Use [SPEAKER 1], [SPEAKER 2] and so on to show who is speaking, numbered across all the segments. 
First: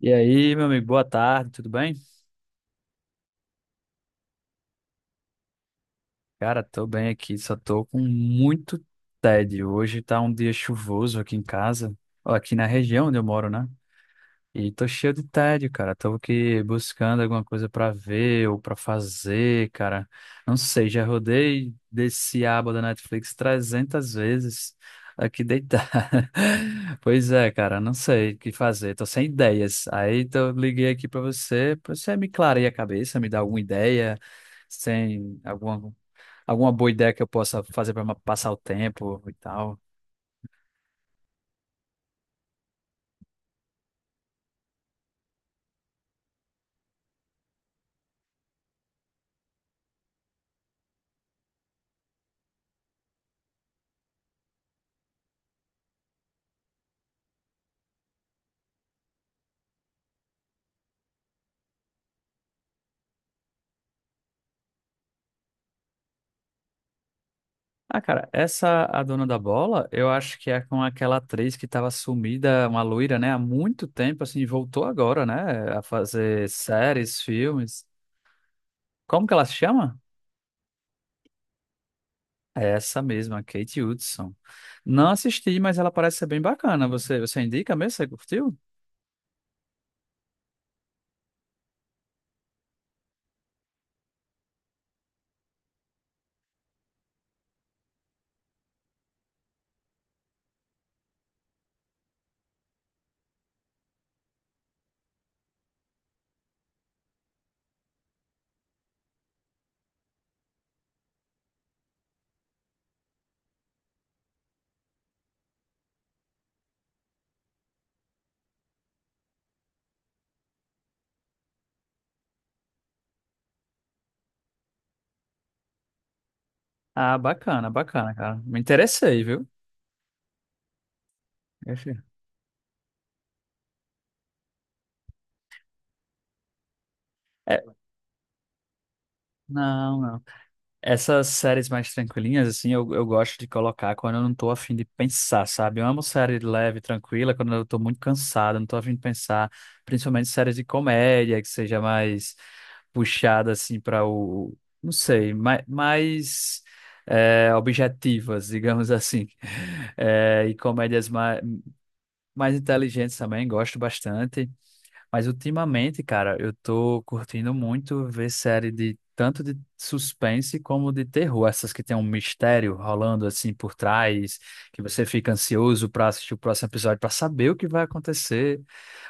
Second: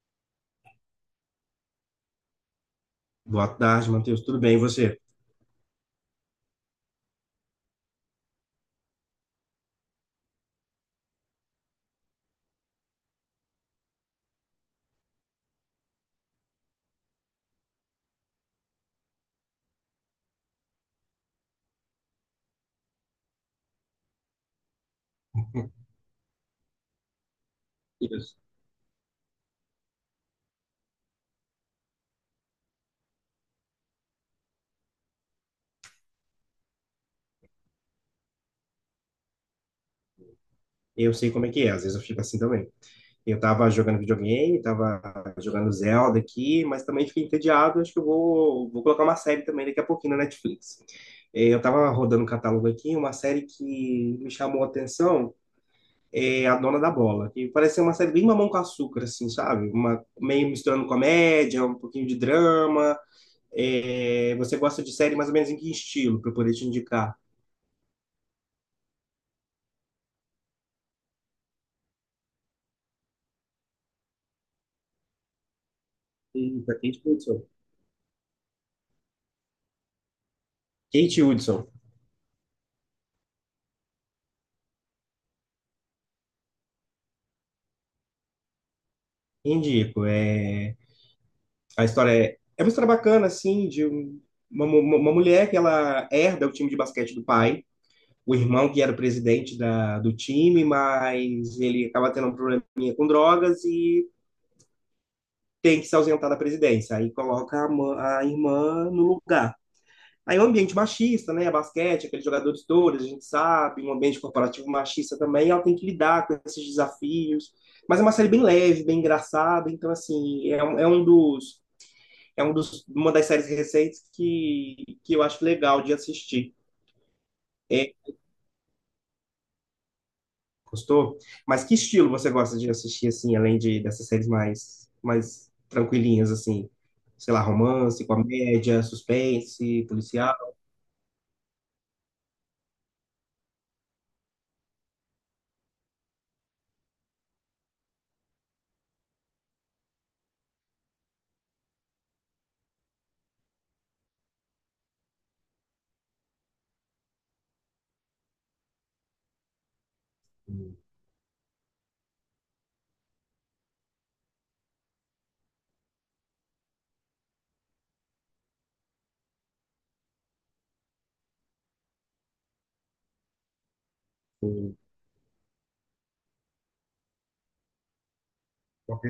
[SPEAKER 1] E aí, meu amigo, boa tarde, tudo bem?
[SPEAKER 2] Boa tarde, Matheus. Tudo bem, e você?
[SPEAKER 1] Cara, tô bem aqui, só tô com muito tédio. Hoje tá um dia chuvoso aqui em casa, ó, aqui na região onde eu moro, né? E tô cheio de tédio, cara. Tô aqui buscando alguma coisa pra ver ou pra fazer, cara. Não sei, já rodei desse aba da Netflix 300 vezes aqui deitado. Pois é, cara, não sei
[SPEAKER 2] Isso.
[SPEAKER 1] o que fazer. Tô sem ideias. Aí tô liguei aqui pra você me clarear a cabeça, me dar alguma ideia, sem alguma boa ideia que eu possa fazer pra passar o tempo e tal.
[SPEAKER 2] Eu sei como é que é, às vezes eu fico assim também. Eu tava jogando videogame, tava jogando Zelda aqui, mas também fiquei entediado. Acho que eu vou colocar uma série também daqui a pouquinho na Netflix. Eu tava rodando um catálogo aqui, uma série que me chamou a atenção é A Dona da Bola, que parece ser uma série bem Mamão com Açúcar, assim, sabe? Uma, meio misturando comédia, um pouquinho de drama. Você gosta de série mais ou menos em que estilo, para eu poder te indicar?
[SPEAKER 1] Ah, cara, essa a dona da bola, eu acho que é com aquela atriz que estava sumida, uma loira, né, há muito tempo, assim, voltou agora, né, a fazer
[SPEAKER 2] Eita, quem te
[SPEAKER 1] séries, filmes. Como que ela se chama?
[SPEAKER 2] Kate Hudson.
[SPEAKER 1] É essa mesma, Kate Hudson. Não assisti, mas ela parece ser bem bacana. Você indica mesmo? Você curtiu?
[SPEAKER 2] Indico. É, a história é uma história bacana, assim, uma mulher que ela herda o time de basquete do pai, o irmão que era o presidente do time, mas ele acaba tendo um probleminha com drogas e tem que se ausentar da presidência. Aí coloca a irmã no lugar. Aí é um ambiente machista, né? Basquete, aqueles jogadores todos, a gente sabe, um ambiente corporativo machista também, ela tem que lidar com esses desafios. Mas é uma série bem leve, bem engraçada, então, assim, é um dos, uma das séries recentes que eu acho legal de assistir.
[SPEAKER 1] Ah, bacana,
[SPEAKER 2] É,
[SPEAKER 1] bacana, cara. Me interessei, viu?
[SPEAKER 2] gostou? Mas que
[SPEAKER 1] Achei.
[SPEAKER 2] estilo você gosta de assistir, assim, além de dessas séries mais tranquilinhas, assim? Sei lá,
[SPEAKER 1] É,
[SPEAKER 2] romance, comédia, suspense,
[SPEAKER 1] não, não.
[SPEAKER 2] policial?
[SPEAKER 1] Essas séries mais tranquilinhas, assim, eu gosto de colocar quando eu não tô afim de pensar, sabe? Eu amo série leve, tranquila, quando eu tô muito cansado, não tô afim de pensar, principalmente séries de comédia, que seja mais puxada, assim, para o, não sei, mais objetivas, digamos assim. É, e comédias mais inteligentes também, gosto bastante. Mas ultimamente, cara, eu tô curtindo muito ver série de tanto de suspense como de terror, essas que tem um mistério rolando assim por trás,
[SPEAKER 2] Ou-
[SPEAKER 1] que você fica ansioso pra assistir o próximo episódio pra saber o que vai acontecer.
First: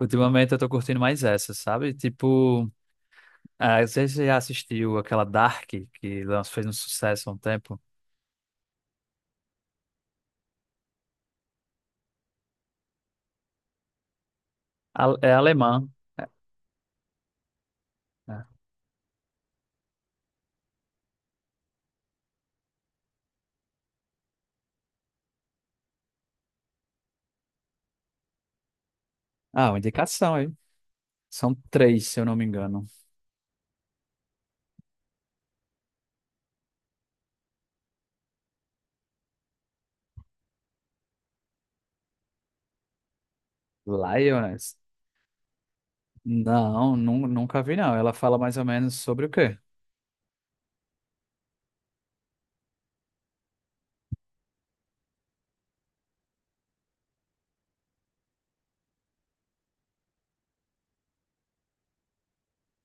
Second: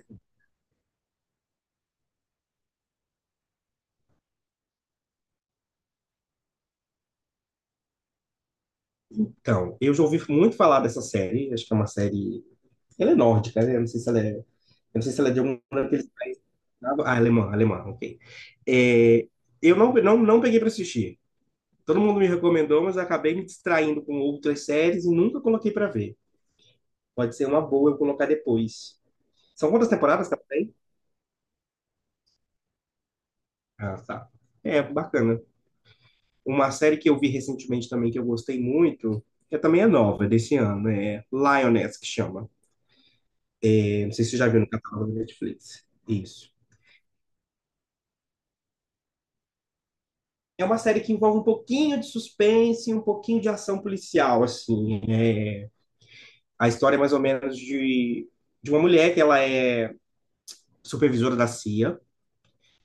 [SPEAKER 1] Ultimamente eu tô curtindo mais essas, sabe? Tipo, ah, você já assistiu aquela Dark que fez um sucesso há um tempo?
[SPEAKER 2] Então, eu já ouvi muito falar dessa série, acho que é uma série. Ela é nórdica, né? Eu não sei se ela é. Eu não sei
[SPEAKER 1] A-
[SPEAKER 2] se ela é
[SPEAKER 1] É
[SPEAKER 2] de algum
[SPEAKER 1] alemã.
[SPEAKER 2] daqueles.
[SPEAKER 1] É.
[SPEAKER 2] Ah, alemã, alemã, ok.
[SPEAKER 1] É.
[SPEAKER 2] É, eu não peguei para assistir. Todo mundo me recomendou, mas eu acabei me distraindo com outras séries e nunca coloquei para ver. Pode ser uma boa eu colocar depois. São
[SPEAKER 1] Ah, uma
[SPEAKER 2] quantas temporadas que
[SPEAKER 1] indicação
[SPEAKER 2] ela
[SPEAKER 1] aí.
[SPEAKER 2] tem?
[SPEAKER 1] São três, se eu não me engano.
[SPEAKER 2] Ah, tá. É, bacana. Uma série que eu vi recentemente também, que eu gostei muito, que também é nova, é desse ano, é Lioness, que chama. É, não sei se você já viu no
[SPEAKER 1] Lioness.
[SPEAKER 2] catálogo da Netflix. Isso.
[SPEAKER 1] Não, nunca vi não. Ela fala mais ou menos sobre o quê?
[SPEAKER 2] É uma série que envolve um pouquinho de suspense, e um pouquinho de ação policial, assim. É, a história é mais ou menos de uma mulher que ela é supervisora da CIA,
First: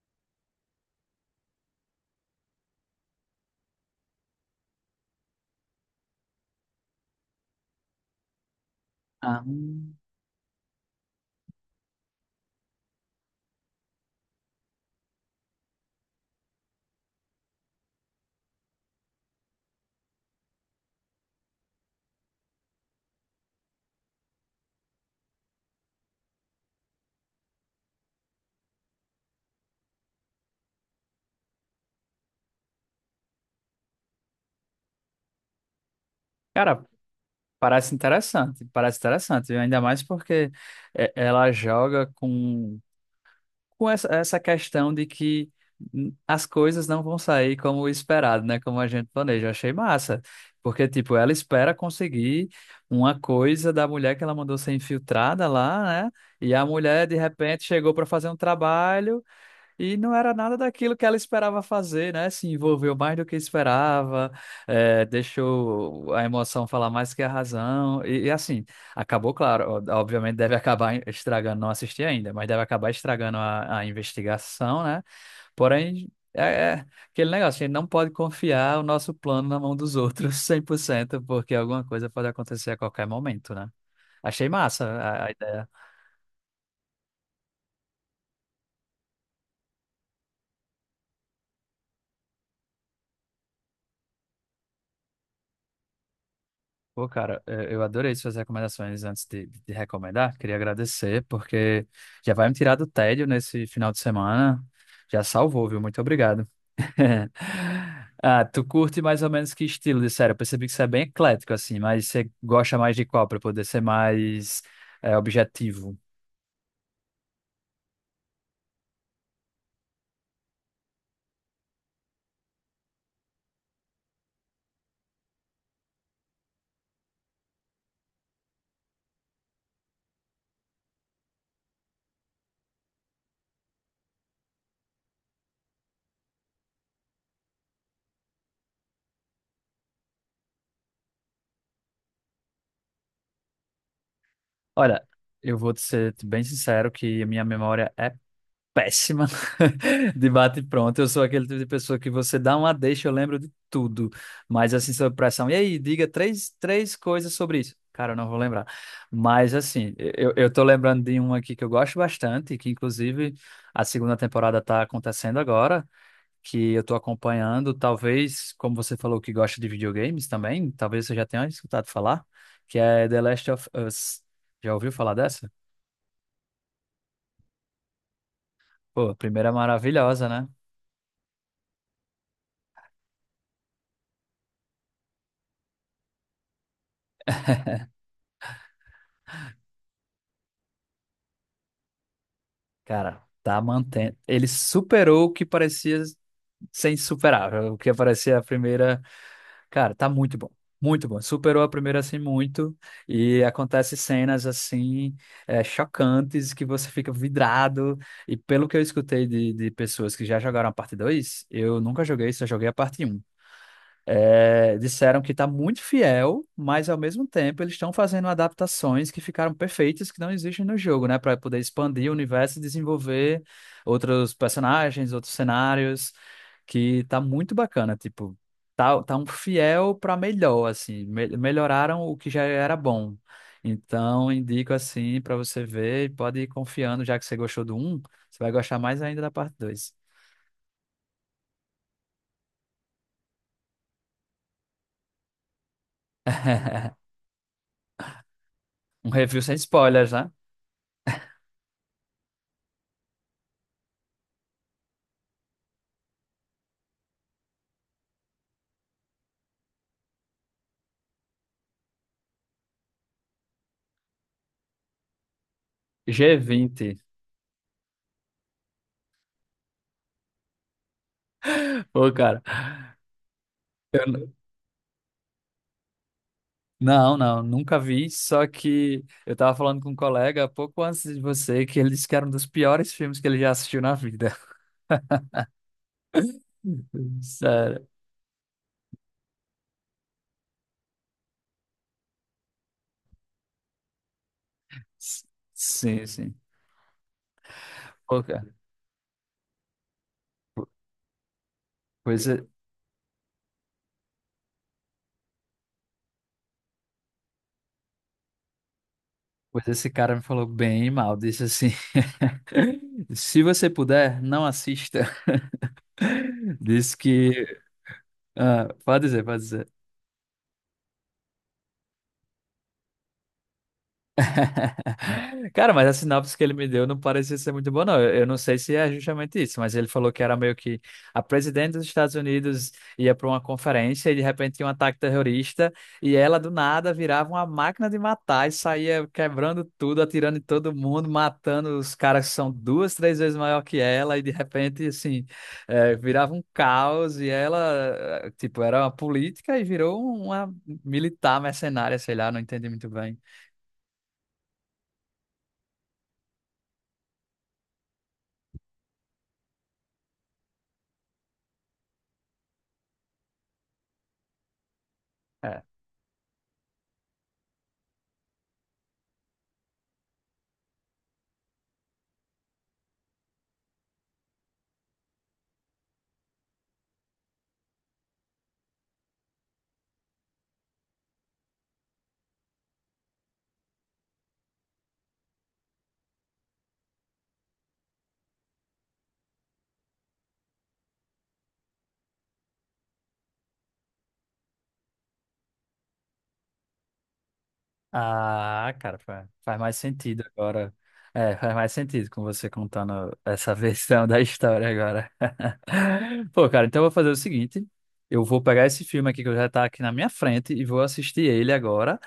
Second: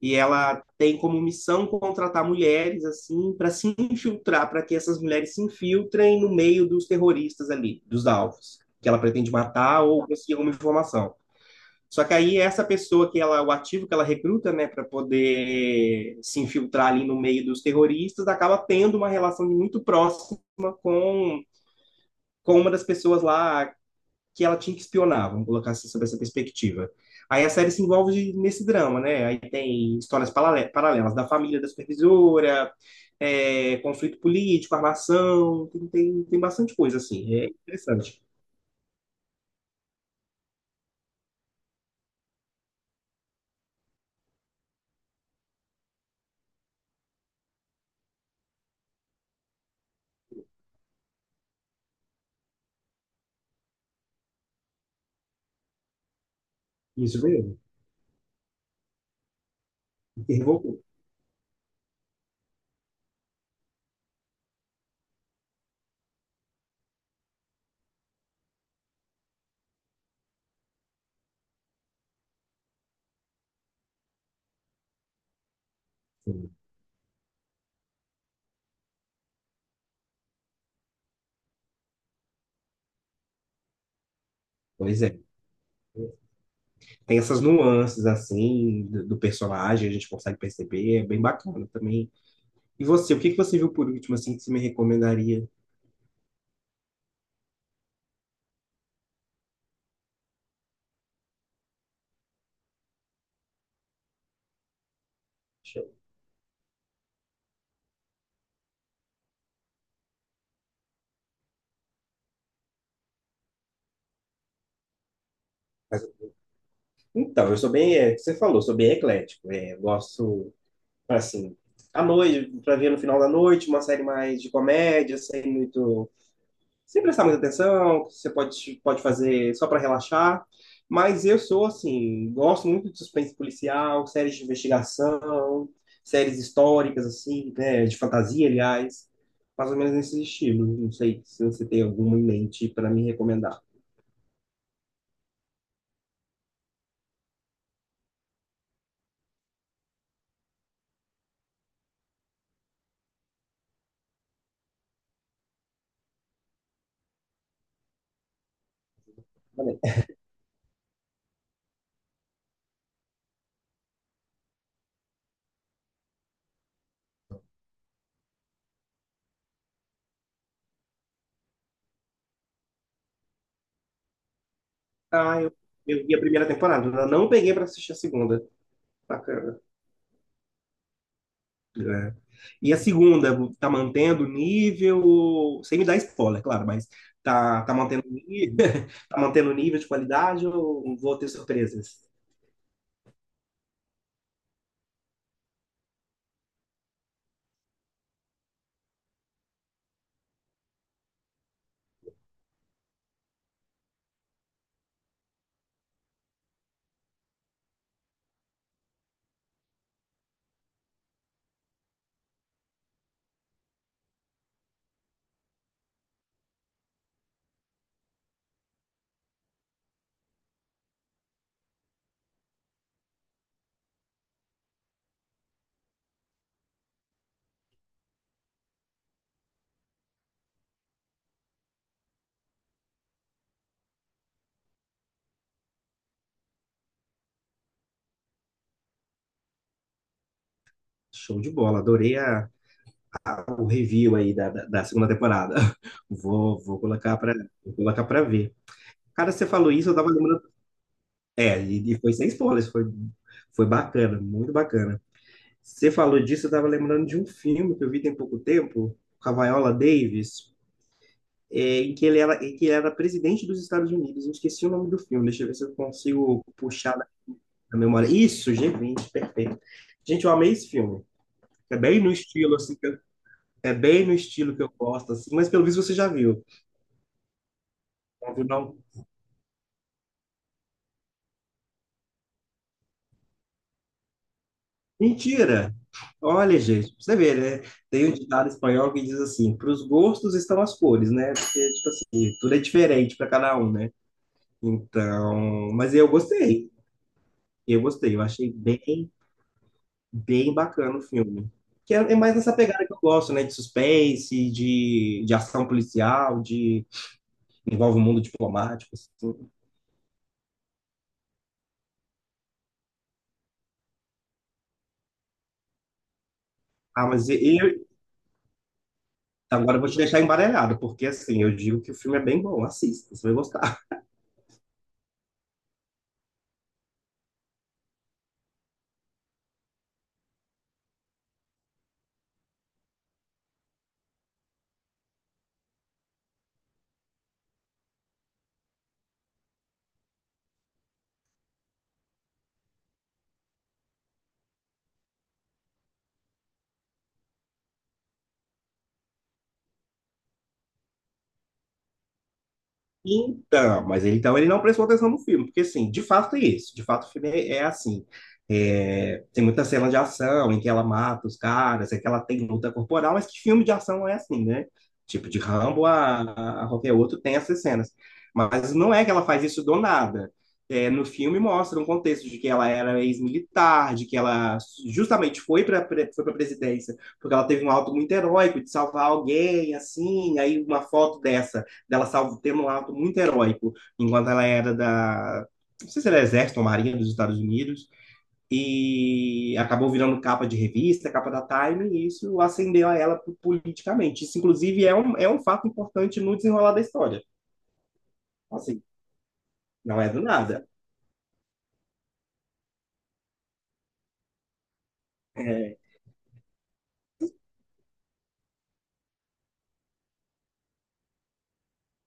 [SPEAKER 2] e ela tem como missão contratar mulheres assim para se infiltrar, para que essas mulheres se infiltrem no meio dos terroristas ali, dos alvos que ela pretende
[SPEAKER 1] Ah,
[SPEAKER 2] matar ou conseguir alguma informação. Só que aí essa pessoa que ela, o ativo que ela recruta, né, para poder se infiltrar ali no meio dos terroristas, acaba tendo uma relação muito próxima com com uma das pessoas lá que ela tinha que espionar, vamos colocar assim, sob essa perspectiva. Aí a série se envolve nesse drama, né? Aí tem histórias paralelas da família da supervisora, é, conflito político, armação, tem bastante
[SPEAKER 1] cara,
[SPEAKER 2] coisa, assim. É interessante.
[SPEAKER 1] parece interessante, ainda mais porque é, ela joga com essa questão de que as coisas não vão sair como esperado, né? Como a gente planeja. Achei massa, porque, tipo, ela espera conseguir uma coisa da mulher que ela mandou ser infiltrada lá, né? E a mulher, de
[SPEAKER 2] Isso mesmo.
[SPEAKER 1] repente, chegou para fazer um trabalho. E não era
[SPEAKER 2] E
[SPEAKER 1] nada
[SPEAKER 2] revoltou.
[SPEAKER 1] daquilo que ela esperava fazer, né? Se envolveu mais do que esperava, deixou a emoção falar mais que a razão. E assim, acabou, claro, ó, obviamente deve acabar estragando, não assisti ainda, mas deve acabar estragando a investigação, né? Porém, é,
[SPEAKER 2] Sim.
[SPEAKER 1] é aquele negócio, a gente não pode confiar o nosso plano na mão dos outros 100%, porque alguma coisa pode acontecer a qualquer momento, né? Achei massa
[SPEAKER 2] Pois é.
[SPEAKER 1] a ideia.
[SPEAKER 2] Tem essas nuances, assim, do personagem, a gente consegue perceber, é bem bacana também. E você, o que que você viu por último, assim, que você me recomendaria?
[SPEAKER 1] Pô, cara, eu adorei suas recomendações antes de recomendar. Queria agradecer, porque já vai me tirar do tédio nesse final de semana. Já salvou,
[SPEAKER 2] Deixa
[SPEAKER 1] viu?
[SPEAKER 2] eu-
[SPEAKER 1] Muito obrigado. Ah, tu curte mais ou menos que estilo de série? Eu percebi que você é bem eclético, assim, mas você gosta mais de qual para poder ser mais objetivo?
[SPEAKER 2] Mas- Então, eu sou bem, é, o que você falou, sou bem eclético. É, eu gosto assim, à noite, pra ver no final da noite, uma série mais de comédia, sem muito, sem prestar muita atenção, que você pode fazer só para relaxar. Mas eu sou, assim, gosto muito de suspense policial, séries de investigação, séries históricas, assim, né, de fantasia, aliás, mais ou menos nesse estilo. Não sei se você tem alguma em mente para me recomendar.
[SPEAKER 1] Olha, eu vou te ser bem sincero que a minha memória é péssima de bate e pronto. Eu sou aquele tipo de pessoa que você dá uma deixa, eu lembro de tudo. Mas assim, sob pressão. E aí, diga três coisas sobre isso. Cara, eu não vou lembrar. Mas assim, eu tô lembrando de um aqui que eu gosto bastante, que inclusive a segunda temporada tá acontecendo agora, que eu tô acompanhando. Talvez, como você falou que gosta de videogames também, talvez você já tenha escutado falar, que é The Last of Us. Já ouviu falar
[SPEAKER 2] Ah,
[SPEAKER 1] dessa?
[SPEAKER 2] eu vi a primeira temporada, ainda não peguei para assistir a segunda.
[SPEAKER 1] Pô, a primeira é
[SPEAKER 2] Bacana.
[SPEAKER 1] maravilhosa, né?
[SPEAKER 2] Né? E a segunda, tá mantendo o nível, sem me dar spoiler, claro, mas tá mantendo o nível, tá mantendo o nível de qualidade ou vou ter surpresas?
[SPEAKER 1] Cara, tá mantendo. Ele superou o que parecia ser insuperável, o que parecia a primeira. Cara, tá muito bom. Muito bom. Superou a primeira assim muito. E acontece cenas assim chocantes que você fica vidrado. E pelo que eu escutei de pessoas que já jogaram a parte 2, eu nunca joguei, só joguei a parte um. É, disseram que está muito fiel, mas ao mesmo tempo eles estão fazendo adaptações que ficaram perfeitas, que não existem no jogo, né? Para poder expandir o universo e desenvolver outros personagens, outros cenários, que tá muito bacana. Tipo, tá um fiel para melhor, assim. Melhoraram o que já era bom. Então, indico assim para você ver e pode ir confiando, já que você gostou do um, você vai gostar mais ainda da parte dois.
[SPEAKER 2] Show de bola, adorei o review aí da segunda temporada. Vou, vou colocar para vou colocar para ver.
[SPEAKER 1] Um
[SPEAKER 2] Cara,
[SPEAKER 1] review
[SPEAKER 2] você
[SPEAKER 1] sem
[SPEAKER 2] falou isso, eu tava
[SPEAKER 1] spoilers, né?
[SPEAKER 2] lembrando. É, e foi sem spoilers, foi bacana, muito bacana. Você falou disso, eu tava lembrando de um filme que eu vi tem pouco tempo, com a Viola Davis. Em que ele era presidente dos Estados Unidos. Eu esqueci o nome do filme, deixa eu ver se eu
[SPEAKER 1] g
[SPEAKER 2] consigo
[SPEAKER 1] vinte.
[SPEAKER 2] puxar na memória. Isso, G20, perfeito. Gente, eu amei esse filme. É bem
[SPEAKER 1] Pô,
[SPEAKER 2] no
[SPEAKER 1] cara,
[SPEAKER 2] estilo, assim, que eu- É
[SPEAKER 1] eu
[SPEAKER 2] bem no
[SPEAKER 1] n-
[SPEAKER 2] estilo que eu gosto, assim, mas pelo visto você já viu.
[SPEAKER 1] não, não, nunca vi,
[SPEAKER 2] Não viu,
[SPEAKER 1] só
[SPEAKER 2] não?
[SPEAKER 1] que eu tava falando com um colega pouco antes de você que ele disse que era um dos piores filmes que ele já assistiu na vida.
[SPEAKER 2] Mentira! Olha, gente, pra você vê, né?
[SPEAKER 1] Sério.
[SPEAKER 2] Tem um ditado espanhol que diz assim: para os gostos estão as cores, né? Porque tudo é diferente para cada um, né?
[SPEAKER 1] S-
[SPEAKER 2] Então, mas
[SPEAKER 1] Sim,
[SPEAKER 2] eu
[SPEAKER 1] sim.
[SPEAKER 2] gostei, eu
[SPEAKER 1] Pô, cara,
[SPEAKER 2] achei bem. Bem bacana o filme. Que é, é
[SPEAKER 1] pois,
[SPEAKER 2] mais
[SPEAKER 1] é-
[SPEAKER 2] nessa pegada que eu gosto, né? De suspense, de ação policial, de envolve o mundo diplomático, assim.
[SPEAKER 1] pois esse cara me falou bem mal, disse assim, se você puder, não assista. Disse
[SPEAKER 2] Ah,
[SPEAKER 1] que, ah, pode dizer, pode dizer.
[SPEAKER 2] agora eu vou te deixar embaralhado, porque assim, eu digo que o filme é bem bom, assista, você vai gostar.
[SPEAKER 1] Cara, mas a sinopse que ele me deu não parecia ser muito boa, não. Eu não sei se é justamente isso, mas ele falou que era meio que a presidente dos Estados Unidos ia para uma conferência e de repente tinha um ataque terrorista e ela do nada virava uma máquina de matar e saía quebrando tudo, atirando em todo mundo, matando os caras que são duas, três vezes maior que ela e de repente, assim, virava um caos e ela, tipo, era uma política e virou uma militar mercenária, sei lá, não entendi muito bem.
[SPEAKER 2] Então, ele não prestou atenção no filme, porque assim, de fato é isso, de fato o filme é assim. É, tem muita cena de ação em que ela mata os caras, é que ela tem luta corporal, mas que filme de ação não é assim, né? Tipo, de
[SPEAKER 1] É.
[SPEAKER 2] Rambo a qualquer outro tem essas cenas. Mas não é que ela faz isso do nada. É, no filme mostra um contexto de que ela era ex-militar, de que ela justamente foi para presidência porque ela teve um alto muito heróico de salvar alguém, assim, aí uma foto dessa dela salvo tendo um ato muito heróico, enquanto ela era da, não sei se era exército ou marinha dos Estados Unidos, e acabou virando capa de revista, capa da Time, e isso acendeu a ela politicamente. Isso, inclusive, é um fato importante no desenrolar da história.
[SPEAKER 1] Ah,
[SPEAKER 2] Assim,
[SPEAKER 1] cara, faz mais
[SPEAKER 2] não é do
[SPEAKER 1] sentido
[SPEAKER 2] nada.
[SPEAKER 1] agora. É, faz mais sentido com você contando essa versão da história agora.
[SPEAKER 2] É
[SPEAKER 1] Pô, cara, então eu vou fazer o seguinte: eu vou pegar esse filme aqui que já tá aqui na minha frente e vou assistir ele agora.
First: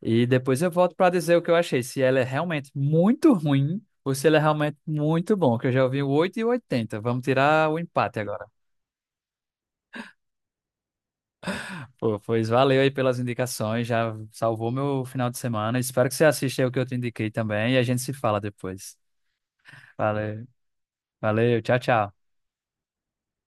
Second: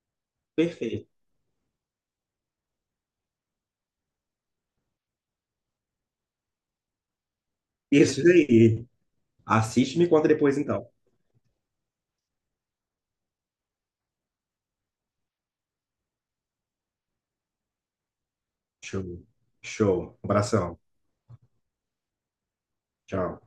[SPEAKER 1] E depois eu volto
[SPEAKER 2] perfeito.
[SPEAKER 1] pra dizer o que eu achei: se ele é realmente muito ruim ou se ele é realmente muito bom, que eu já ouvi o 8 e o 80. Vamos tirar o empate
[SPEAKER 2] Isso
[SPEAKER 1] agora.
[SPEAKER 2] aí. Assiste e me conta depois, então.
[SPEAKER 1] Pô, pois valeu aí pelas indicações, já salvou meu final de semana. Espero que você assista aí o que eu te indiquei também e a gente se fala depois.
[SPEAKER 2] Show. Show. Um
[SPEAKER 1] Valeu,
[SPEAKER 2] abração.
[SPEAKER 1] valeu, tchau, tchau.
[SPEAKER 2] Tchau.